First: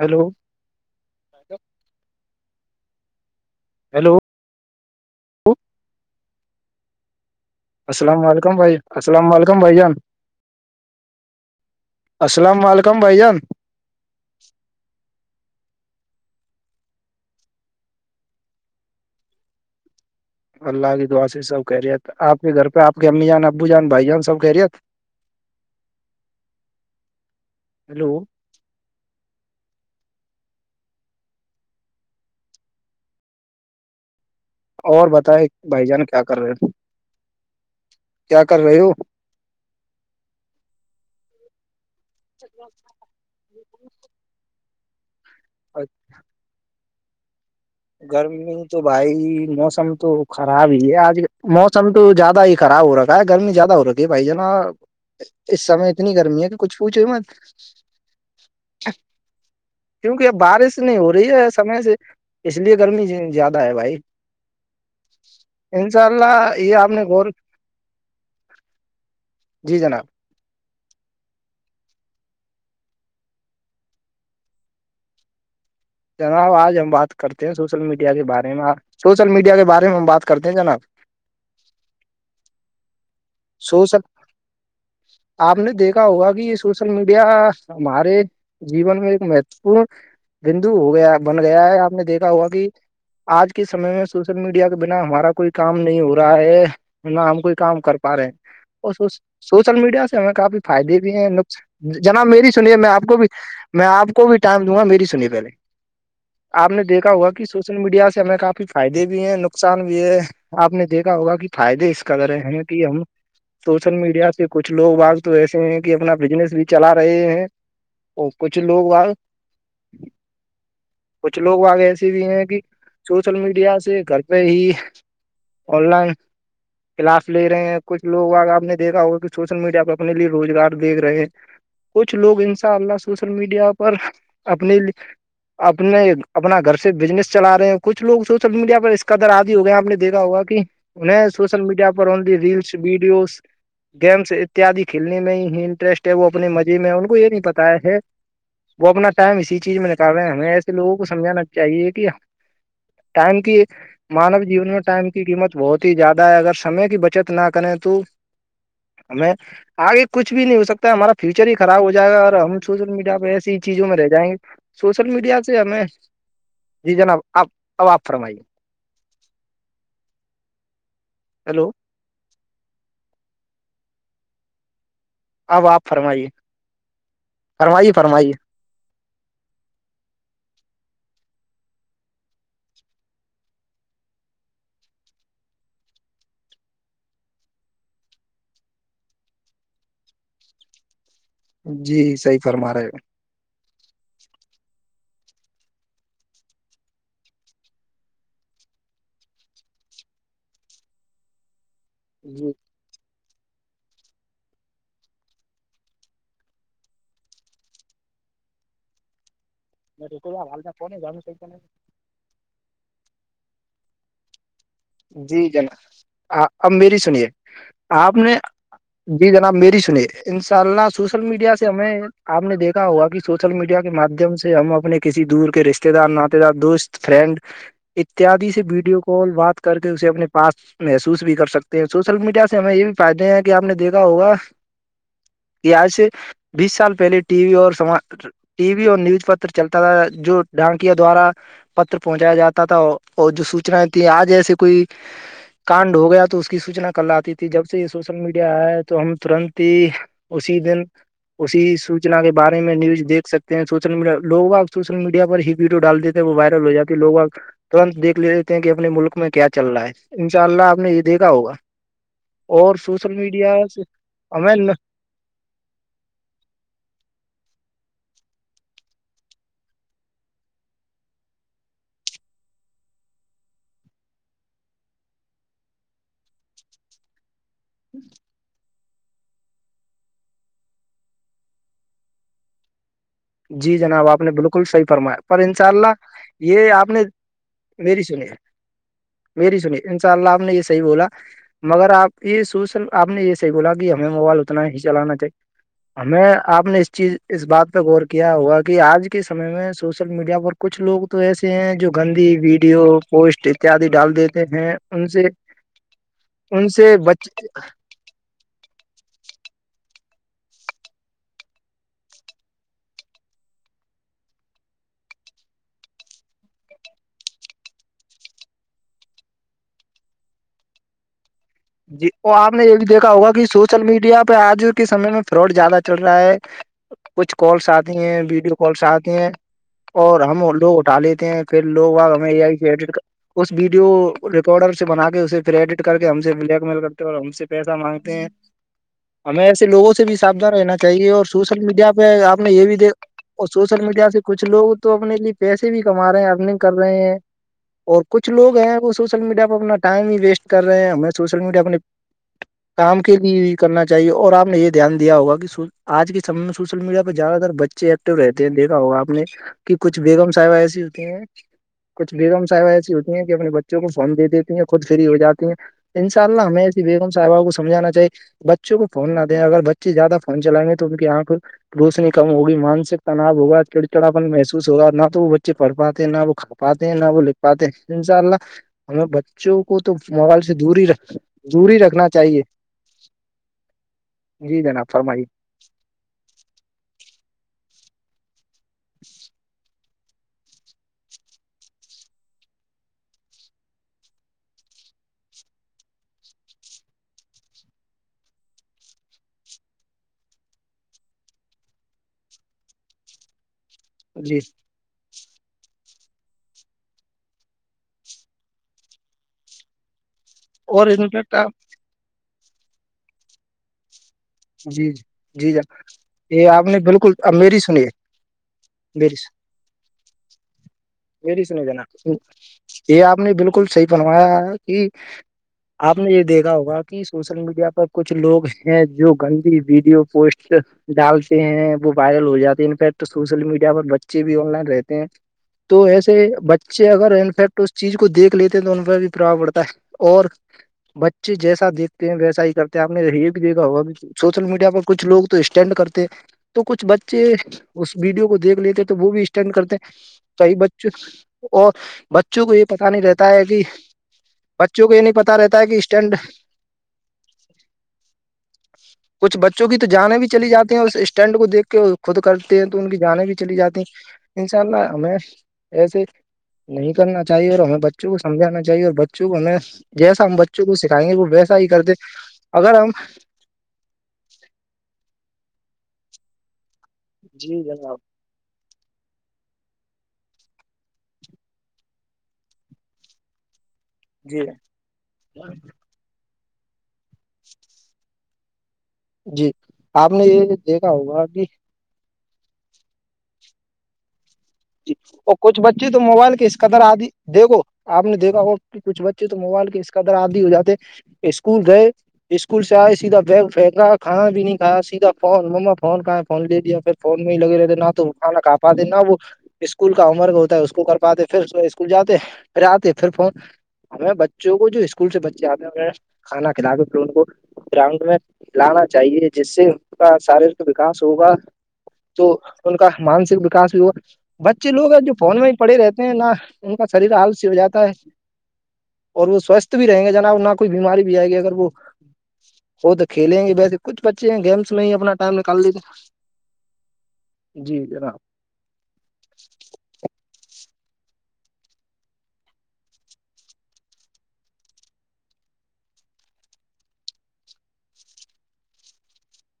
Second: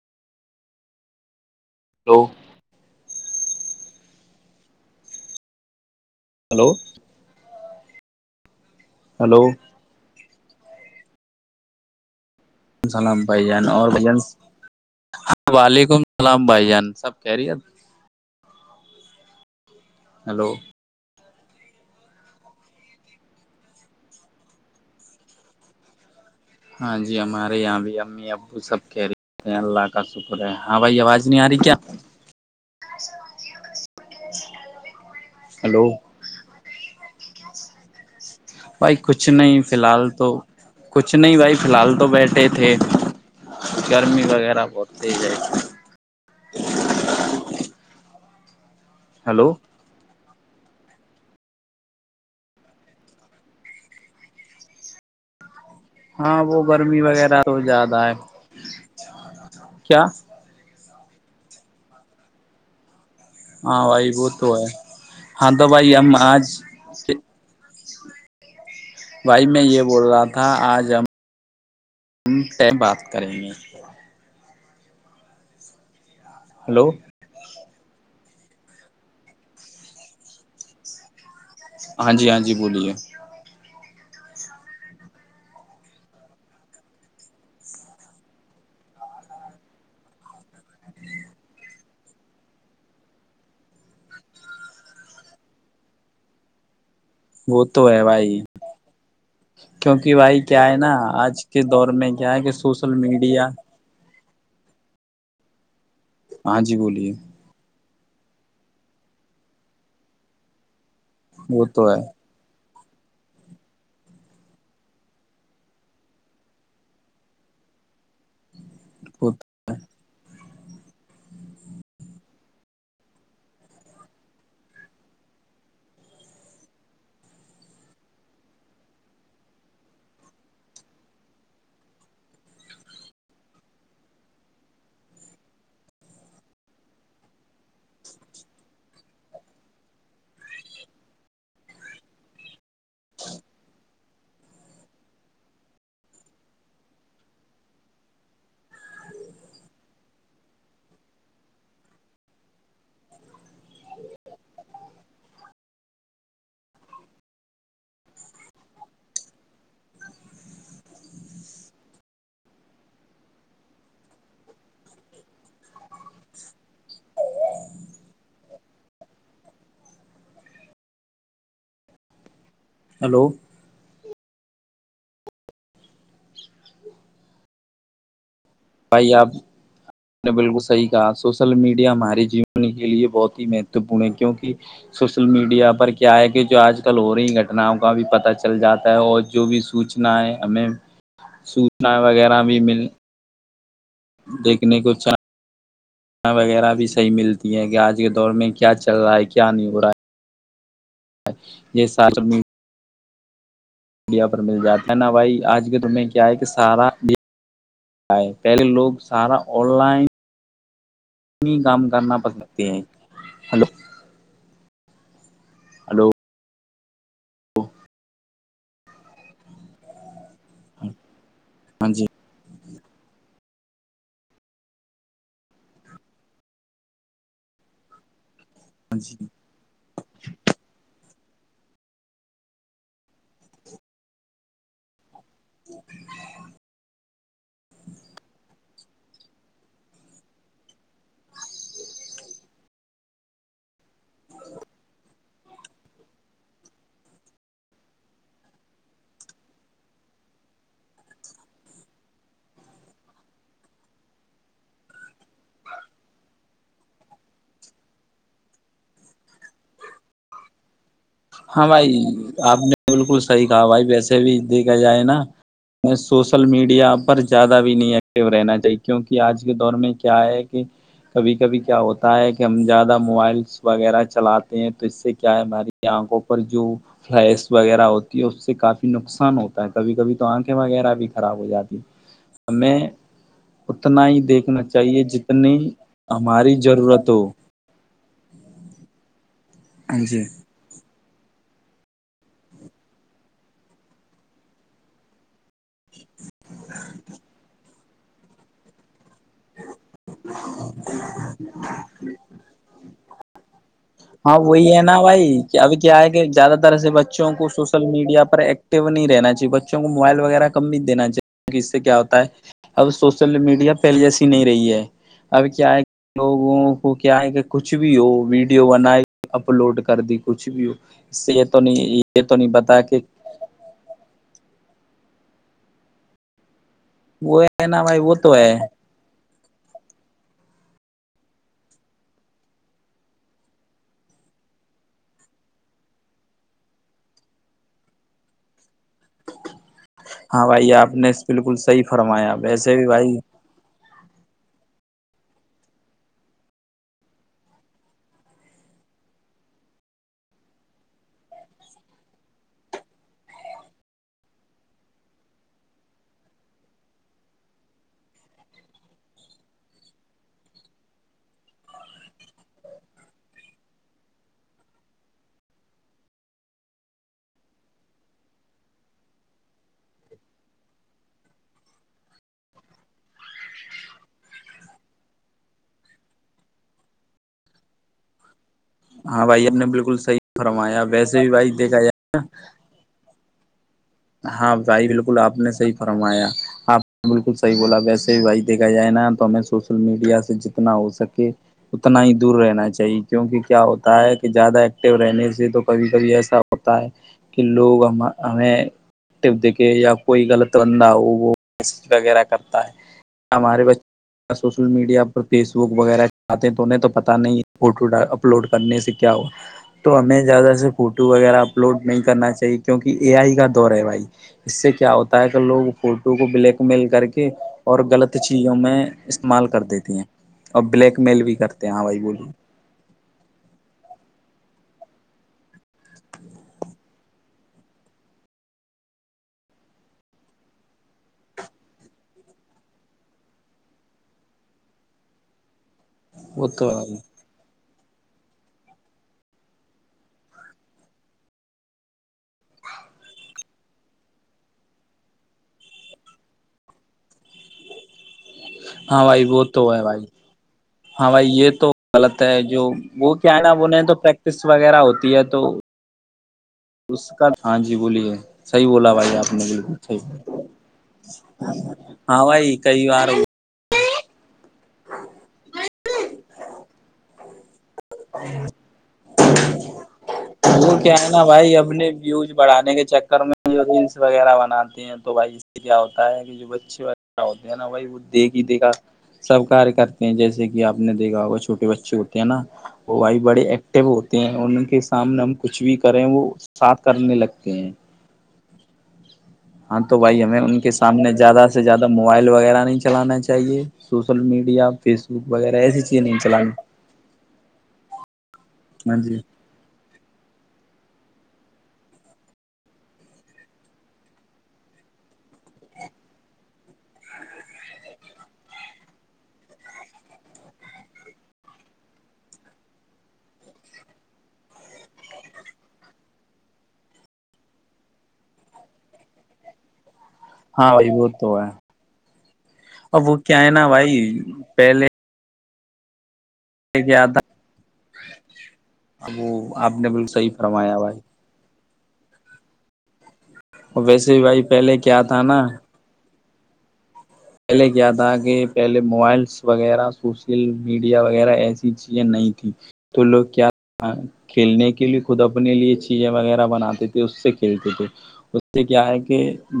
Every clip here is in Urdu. ہیلو ہلو ہیلو ہلو السلام علیکم بھائی السلام ہلو علیکم بھائ جان اسسلام وعلیکم السلام بھائی جان اور بھائی جان وعلیکم السلام بھائی جان سب خیریت ہیلو اللہ کی دعاء سے سب خیریت آپ کے گھر پہ آپ امی جان ابو جان بھائی جان سب خیریت [inaudible] ہاں جی ہمارے یہاں بھی ہیلو امی ابو وہ سب خیریت ہیں اللہ کا شکر ہے ہاں بھائی آواز نہیں آ رہی کیا اور بتائے ہلو بھائی جان کیا کر رہے ہو کیا کر رہے ہو بھائی کچھ نہیں فی الحال تو کچھ کچھ نہیں بھائی فی الحال تو بیٹھے تھے گرمی وغیرہ بہت تز ہے اچھا گرمی تو بھائی ہلو موسم تو خراب ہی ہے آج موسم تو زیادہ ہی خراب ہو رہا ہے گرمی زیادہ ہو رہکی ہے بھائی جان ن اس سمے اتنی ہاں گرمی ہے کہ وہ کچھ گرمی پوچھو مت وغیرہ تو زیادہ ہے کیا کیونکہ بارش نہیں ہو رہی ہے سمے سے اس لیے گرمی زیادہ ہاں اےبھائی بھائی وہ تو ہے ہاں تو بھائی انشاء ہم اللہ آج یہ آپ نےا ور بھائی میں جی یہ جناب بول رہا تھا آج ہم بات کریں گے جناب آج ہلو ہم بات کرتے ہیں سوشل میڈیا کے بارے میں سوشل میڈیا کے بارے میں ہم بات کرتے ہیں جناب ہاں جی ہاں جی بولیے سوشل آپ نے دیکھا ہوگا کہ یہ سوشل میڈیا ہمارے جیون میں ایک مہتوپورن بندو ہو گیا بن گیا ہے آپ نے دیکھا ہوا کہ آج کے سمے میں سوشل میڈیا کے بنا ہمارا کوئی کام نہیں ہو رہا ہے نہ ہم کوئی وہ کام تو کر ہے پا رہے بھائی ہیں اور سوشل میڈیا کیونکہ سے ہمیں بھائی کافی کیا ہے نا فائدے بھی ہیں آج کے دور نقصان میں جناب کیا ہے میری کہ سنیے میں سوشل آپ کو بھی میڈیا میں آپ کو بھی ٹائم دوں گا میری سنی پہلے ہاں آپ جی نے بولیے دیکھا ہوا کہ سو سوشل میڈیا سے ہمیں کافی فائدے بھی ہیں نقصان بھی ہے آپ نے دیکھا ہوگا کہ وہ تو فائدے ہے اس کرے ہیں کہ ہم سوشل میڈیا سے کچھ لوگ آج تو ایسے ہیں کہ اپنا بزنس بھی چلا رہے ہیں وہ کچھ لوگ آ کچھ لوگ آگ ایسے بھی ہیں کہ سوشل میڈیا سے گھر پہ ہی آن لائن کلاس لے رہے ہیں کچھ لوگ آگ آپ نے دیکھا ہوگا کہ سوشل میڈیا پر اپنے لیے روزگار دیک رہے ہیں کچھ لوگ ان شاء اللہ سوشل میڈیا پر اپنے اپنے اپنا گھر سے بزنس چلا رہے ہیں کچھ لوگ سوشل میڈیا پر اس کا در بھی ہو گئے آ نے دیکھا ہوگا کہ انہیں سوشل میڈیا پر اونلی ریلس ویڈیوز گیمس اتیاد کھیلنے میں ہی انٹرسٹ ہے وہ اپنے مزے میں ان کو یہ نہیں پتا ہے وہ اپنا ٹائم اسی چیز میں نکال رہے ہیں ہمیں ایسے لوگوں کو سمجھانا چاہیے کہ ٹائم کی مانو جیون میں ٹائم کی قیمت بہت ہی زیادہ ہے اگر سے کی بچت نہ کریں تو ہمیں آگے کچھ بھی نہیں ہو سکتا ہے ہمارا فیوچر ہی خراب ہو جائے گا اور ہم سوشل میڈیا پہ ایسی ہی چیزوں میں رہ جائیں گے سوشل میڈیا سے ہمیں جی جناب آپ اب آپ فرمائیے ہیلو ہیلو اب آپ فرمائیے فرمائیے فرمائیے بھائی آپ نے بالکل صحی کہا سوشل میڈیا ہمارے جیون کے لیے بہت ہی مہتوپورن ہے کیوںکہ سوشل میڈیا پر کیا ہے کہ جو آج کل ہو رہی گٹناؤں کا بھی پتا چل جاتا ہے اور جو بھی سوچنائیں ہمیں سوچنا جی صحیح وغیرہ بھی فرما مل رہے ہو دیکھنے کو چاہ وغیرہ بھی صح ملتی ہے کہ آج کے دور میں کیا چل رہا ہے کیا نہیں ہو رہا ہے یہ سچمی جی مڈیا پر مل جاتا ہے نا بھائی آج کے دن میں کیا ہے کہ سارا پہلے لوگ سارا آن لائن تو حالنا پاننے کام کرنا پس سکتے ہیں ہلو جی ہلو جناب اب میری سنیے آپ نے جی جناب میری سنی ان شاء اللہ ہاں سوشل میڈیا سے ہمیں جی آپ نے دیکھا ہوا کہ سوشل میڈیا کے مادھیم سے ہم اپنے کسی دور کے رشتے دار ناات دار دوست فرینڈ اتیادی سے ہاں ویڈیو جی کال بات کر کے اسے اپنے پاس محسوس بھی کر سکتے ہیں سوشل میڈیا سے ہمیں یہ بھی فائدے ہیں کہ آپ نے دیکھا ہوگا یہ آج سے بیس سال پہلے ٹی وی اور س ٹی وی اور نیوز پتر چلتا تھا جو ڈھانکیا دوارا پت پہنچایا جاتا تھا اور جو سوچنایں تھیں آج ایسے کوئی کاانڈ ہو گیا تو اس کی سوچنا کر لاتی تھی جب سے یہ سوشل میڈیا آ ہے تو ہم ترنت ہی اسی دن اسی سوچنا کے بارے میں نیوز دیک سکتے ہیں سوشل میڈیا لوگ اب سوشل میڈیا پر ہی ویڈیو ڈال دیتے وہ وائرل ہو جاتی لوگ ترنت دھ لیتے ہیں کہ اپنے ملک میں کیا چل رہا ہے ان شاء اللہ آپ نے یہ دیکھا ہوگا ہاں بھائی آپ اور نے سوشل بالکل صحیح میڈیا کہا سے بھائی ویسے بھی ہمیں دیکھا جائے نا سوشل میڈیا پر زیادہ بھی نہیں ایکٹیو رہنا چاہیے کیونکہ آج کے دور میں کیا ہے کہ کبھی کبھی کیا ہوتا ہے کہ ہم زیادہ موبائلس وغیرہ چلاتے ہیں تو اس سے کیا ہے ہماری آنکھوں پر جو فلس وغیرہ ہوتی ہے اس سے کافی نقصان ہوتا ہے کبھی کبھی تو آنکھیں وغیرہ بھی خراب ہو جاتی میں جی جناب آپ نے بالکل صحیح فرمایا پر جتنی انشاء اللہ ہماری یہ آپ نے ضرورت ہو ویری سنیے ویری سنیے ان ہاں شاء جی اللہ آپ نے یہ صحیح بولا مگر آپ یہ سوچ آپ نے یہ صحی بولا کہ ہمیں موبائل اتنا ہی چلانا چاہ ہمیں آپ نے اس چیز اس بات پہ غور کیا ہوا کہ آج کے سمے میں سوشل میڈیا پر کچھ لوگ تو ایسے ہیں جو گندی ویڈیو پوسٹ اتیادی ڈال ہاں دیتے وہی ہیں ہے نا ان سے بھائی کہ ابھی کیا ہے کہ زیادہ ان تر سے بچ بچوں کو سوشل میڈیا پر ایک نہیں رہنا چاہیے بچوں کو موبائل وغیرہ کم نہیں دینا چاہی کی اس سے کیا ہوتا ہے اب سوشل میڈیا پہلے جیسی نہیں رہی ہے ابھی کیا ہے لوگوں کو کیا ہے کہ کچھ بھی ہو بنا اپلوڈ کر دی کچھ بھی اس یہ تو نہیں جی یہ تو اور نہیں آپ نے یہ بتا بھی کہ دیکھا ہوگا کہ سوع سوشل میڈیا پہ آج کے سمے میں فراڈ زیادہ چل رہا ہے کچھ وہ ہے کالس نا آتی بھائی وہ ہیں تو ہے ویڈیو کالس آتی ہیں اور ہم لوگ اٹھا لیتے ہیں پھر لوگ ہم اس ویڈیو ریکارڈر سے بنا کے اسے پھر ایڈٹ کر کے ہم سے بلیک مل کرتے اور ہم سے پیسہ مانگتے ہیں ہمیں ایسے لوگوں سے بھی ہاں سابدان بھائی رہنا آپ چاہیے نے اور بالکل سوشل صحیح میڈیا پہ فرمایا آپ نے یہ بھی ویسے دیک بھائی اور سوشل میڈیا سے کچھ لوگ تو اپنے لیے پیسے بھی کما رہے ہیں ارننگ کر رہے ہیں اور کچھ لوگ ہیں وہ سوشل میڈیا پ اپنا ٹائم بھی ویسٹ کر رہے ہیں ہمیں سوشل میڈیا اپنے کام کے لیے بھی کرنا چاہیے اور آپ نے یہ دھیان دیا ہوگا کہ آج کے سمے میں سوشل میڈیا پہ زیادہ تر بچے ایکٹو رہتے ہیں دیکھا ہوگا آپ نے کہ کچھ بیگم صاحب ایس ہوتے ہیں کچھ بیگم صاحبیں ایسی ہوتی ہیں کہ اپنے بچوں کو فون دے دیتی ہیں خود فری ہو جاتی ہیں انشاء اللہ ہمیںسی بیگم صاحب کومجھانا چاہے بچوں کو فون نہ دیں اگر بچے زیادہ فون چلائیں گے تو یہاں روشنی کم ہوگی مانسک تناؤ ہوگا چڑچڑاپن محسوس ہوگا نہ تو وہ بچے پڑھ پاتے ہیں نہ وہ پاتے ہیں نہ وہ لکھ پاتے ہیں ان شاء اللہ ہمیں ہاں بھائی آپ بچوں نے کو تو بالکل صحیح موبائل دور فرمایا ہیکھ ویسے بھی بھائی دوری دیکھا جائے رکھنا چاہیے ہاں جی بھائی جناب بالکل فرمائیے آپ نے صحیح فرمایا آپ نے بالکل صحیح بولا ویسے بھی بھائی دیکھا جائے نا تو ہمیں سوشل میڈیا سے جتنا ہو سکے اتنا ہی دور رہنا چاہیے کیونکہ کیا ہوتا ہے کہ زیادہ ایکٹو رہنے سے تو کبھی کبھی ایسا ہوتا ہے کہ لوگ ہم ہمیں دیکھے یا کوئی غلط بندہ ہو وہ وغیرہ کرتا ہے ہمارے بچے جی سوشل میڈیا فیس بک وغیرہ چاتے ہیں تو انہیں تو پتا نہیں فوٹو اپلوڈ کرنے سے کیا ہو تو ہمیں زیادہ سے اور فوٹو انفیکٹ وغیرہ آپ اپلوڈ نہیں کرنا چاہیے کیونکہ اے آئی کا دور ہے بھائی اس سے جی کیا جی ہوتا ہے کہ جی لوگ جناب فوٹو کو یہ بلیک آپ نے میل کر بالکل کے اب میری اور سنیے غلط چیزوں میں میری استعمال کر دیتے اور بلیک میل بھی میری سنیے کرتے ہیں ہاں بھائی جناب بولو یہ آپ نے بالکل صحیح بنوایا ہے کہ آپ نے یہ دیکھا ہوگا کہ سوشل میڈیا پر کچھ لوگ ہیں جو گندی ویڈیو پوسٹ ڈالتے ہیں وہ وائرل ہو جاتے انفیکٹ سوشل میڈیا پر بچے بھی آن لائن رہتے ہیں تو ایسے وہ تو ہے بچے بھائی اگر انفیکٹ تو اس چیز کو دیکھ لیتے ہیں تو ان پ بھی پرھاب پڑتا ہے اور بچے جیسا دیکھتے ہیں ویسا ہی کرتے ہیں آپ نے یہ بھی گا وہ بھی سوشل میڈیا پر کچھ لوگ تو اسٹینڈ کرتے تو کچھ بچے اس ویڈیو کو دیکھ لیتے تو ہاں وہ بھی بھائی اسٹینڈ تو کرتے ہے بھائی توی بچوں ہاں بھائی یہ تو اور غلط ہے بچوں کو یہ جو پتا نہیں وہ رہتا کیا ہے نا کہ انہیں تو پریکٹس وغیرہ بچوں کو یہ نہیں ہوتی پتا تو رہتا ہے کہ اسٹینڈ اس کا ہاں جی بولیے صحیح بولا بھائی آپ کچھ نے بچوں بالکل کی تو جانے صحیح بھی چلی جاتے ہیں اس اسٹینڈ کو دیکھ کے خود ہاں بھائی کرتے ہیں تو کئی ان کی بار جانے بھی چلی جاتی ان شاء اللہ ہمیں ایسے نہیں کرنا چاہیے اور ہمیں بچے بچوں کو سمجھانا چاہیے اور بچوں کو ہمیں جیسا ہم بچوں کو سکھائیںے وہ ویسا ہی کرتے کچ بڑھانے اگر کے ہم چکر میں ریلس وغیرہ بناتے ہیں تو بھائی اس سے کیا ہوتا ہے کہ جو بچے کیا ہو ہے جی نا بھائی جناب وہ دیکھ ہی دیکھا سب ک کرتے ہیں جیسے کہ آپ نے دیکھا ہوا چھوٹے بچے ہوتے ہیں نا وہ بائی بڑے اے ہوتے ہیں جی اور ان کے سامنے ہم کچھ بھی کریں وہ سات کرنے لگتے ہیں جی ہاں تو آپ بھائی نے ہمیں یہ ان کے دیکھا سامنے ہوگا کہ زیادہ سے زیادہ مطلب موبائل وغیرہ نہیں چلانا چاہیے سوشل میڈیا فیس بک اور وغیرہ کچھ ایسی بچی تو چیزیں نہیں موبائل کی چلانی اس قدر آدی دیکھو آپ نے دیکھا ہو کہ ہاں کچھ جی بچے تو موبائل کے اس قدر آادی ہو جاتے اسکول گئے اسکول سے آئے سیدھا بیگ پھیکا کھا بھی نہیں کایا سیدھا فون مما فون ک فون لے دیا پھر فون میں ہی لگے رہتے نہ تو کانا ک آاپات نہ وہ اسکول کا عمرگ ہوتا ہے اس کو کر پاتے پھر اسکول جاتے پھر آتے پھر فون ہمیں بچوں کو جو اسکول سے بچے آتے ہیں کھانا کھلا کے پھر ان کو گراؤنڈ میں کلانا چاہیے جس سے کا شارییرک ہاں بھائی وکاس وہ ہوگا تو ہے تو ان کا اور وہ کیا مانسک ہے نا وکاس بھی ہوا بھائی بچے پہلے لوگ ہیں جو فون میں ہی پڑھے رہتے ہیں نہ ان کا کیا شریر تھا آال س ہو جاتا ہے اب اور وہ آپ سوستھ بھی نے رہیں بالکل گے صحیح جنا نہ کوئی فرمایا بھائی بیماری بھی آئے گی اگر وہ وہ تو کھیلیں گے ویسے اور کچھ بھی بچے ہیں بھائی گیمس پہلے میں ہی کیا اپنا تھا ٹائم نا نکال لیتے ہیں۔ پہلے جی کیا تھا جناب کہ پہلے موبائلس وغیرہ سوشل میڈیا وغیرہ ایسی چیزیں نہیں تیں تو لوگ کیا کھیلنے کے لیے خود اپنے لیے چیزیں وغیرہ بناتے تھے اس سے کھیلتے تھے اس سے کیا ہے کہ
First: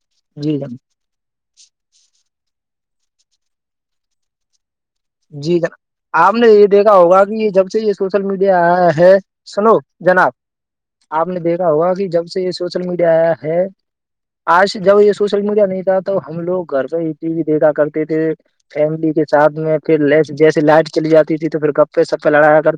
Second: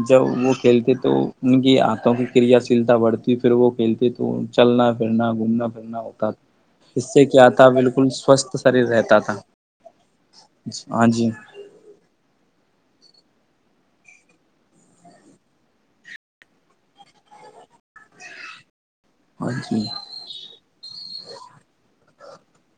جب وہ جی جناب کھیلتے تو ان کی آنتوں کی کریا شیلتا بڑھتی پھر وہ کھیلتے تو تو چلنا پھرنا جی گھومنا جناب پھرنا ہوتا آپ نے یہ دیکھا اس ہوگا سے کہ کیا یہ تھا جب سے یہ بالکل سوشل سوستھ میڈیا شریر آیا ہے رہتا تھا سنو جناب ہاں آپ جی نے دیکھا ہوگا کہ جب سے یہ سوشل میڈیا آیا ہے آج جب یہ سوشل میڈیا نہیں تھا توب ہم لوگ گھر پہ ہی ٹی وی دیکھا کرتے تھے فیملی کے ہاں ساتھ میں جی پھر ل جیسے لائٹ چلی جاتی تھی تو پھر گپے سپے لڑایا کر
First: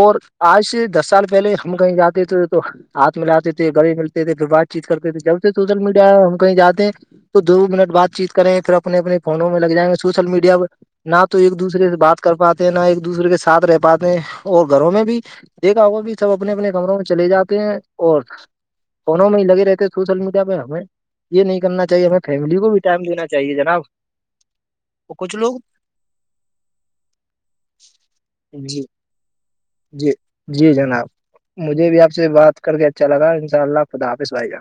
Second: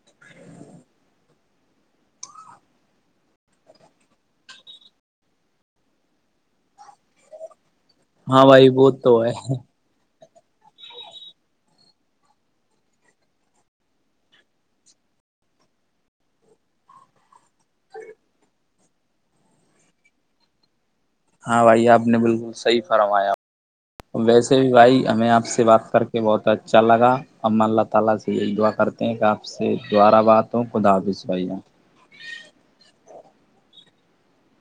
اور آج سے دس سال پہلے ہم کہیں جاتے تھے تو ہاتھ م لاتے تھے گڑے ملتے تھے پھر بات چیت کرتے تھے جب سے سوشل میڈیا ہم کہیں جاتے ہیں تو دو منٹ بات چیت ہاں کریں گ بھائی پھر وہ اپنے اپنے تو ہے فونوں میں لگ جائیں گے سوشل میڈیا پر نہ تو ایک دوسرے سے بات کر پاتے ہیں نہ ایک دوسرے کے ساتھ رہ پاتے ہیں اور گھروں میں بھی دیکھا وہ بھی سب اپنے اپنے کمروں میں چلے جاتے ہیں اور فونوں میں ہی لگے رہتےے سوشل میڈیا پہ ہمیں یہ نہیں ہاں بھائی کرنا آپ چاہیے نے ہمیں بالکل فیملی کو بھی صحیح ٹائم دینا فرمایا چاہیے جناب ویسے بھی بھائی ہمیں کچھ آپ لوگ سے بات کر کے یہ بہت اچھا لگا اللہ تعالی کی دعا جی کرتے ہیں جی جی جناب اللہ مجھے بھی آپ سے بات کر کے اچھا لگا ان شاء اللہ خدافظ بھ گ کا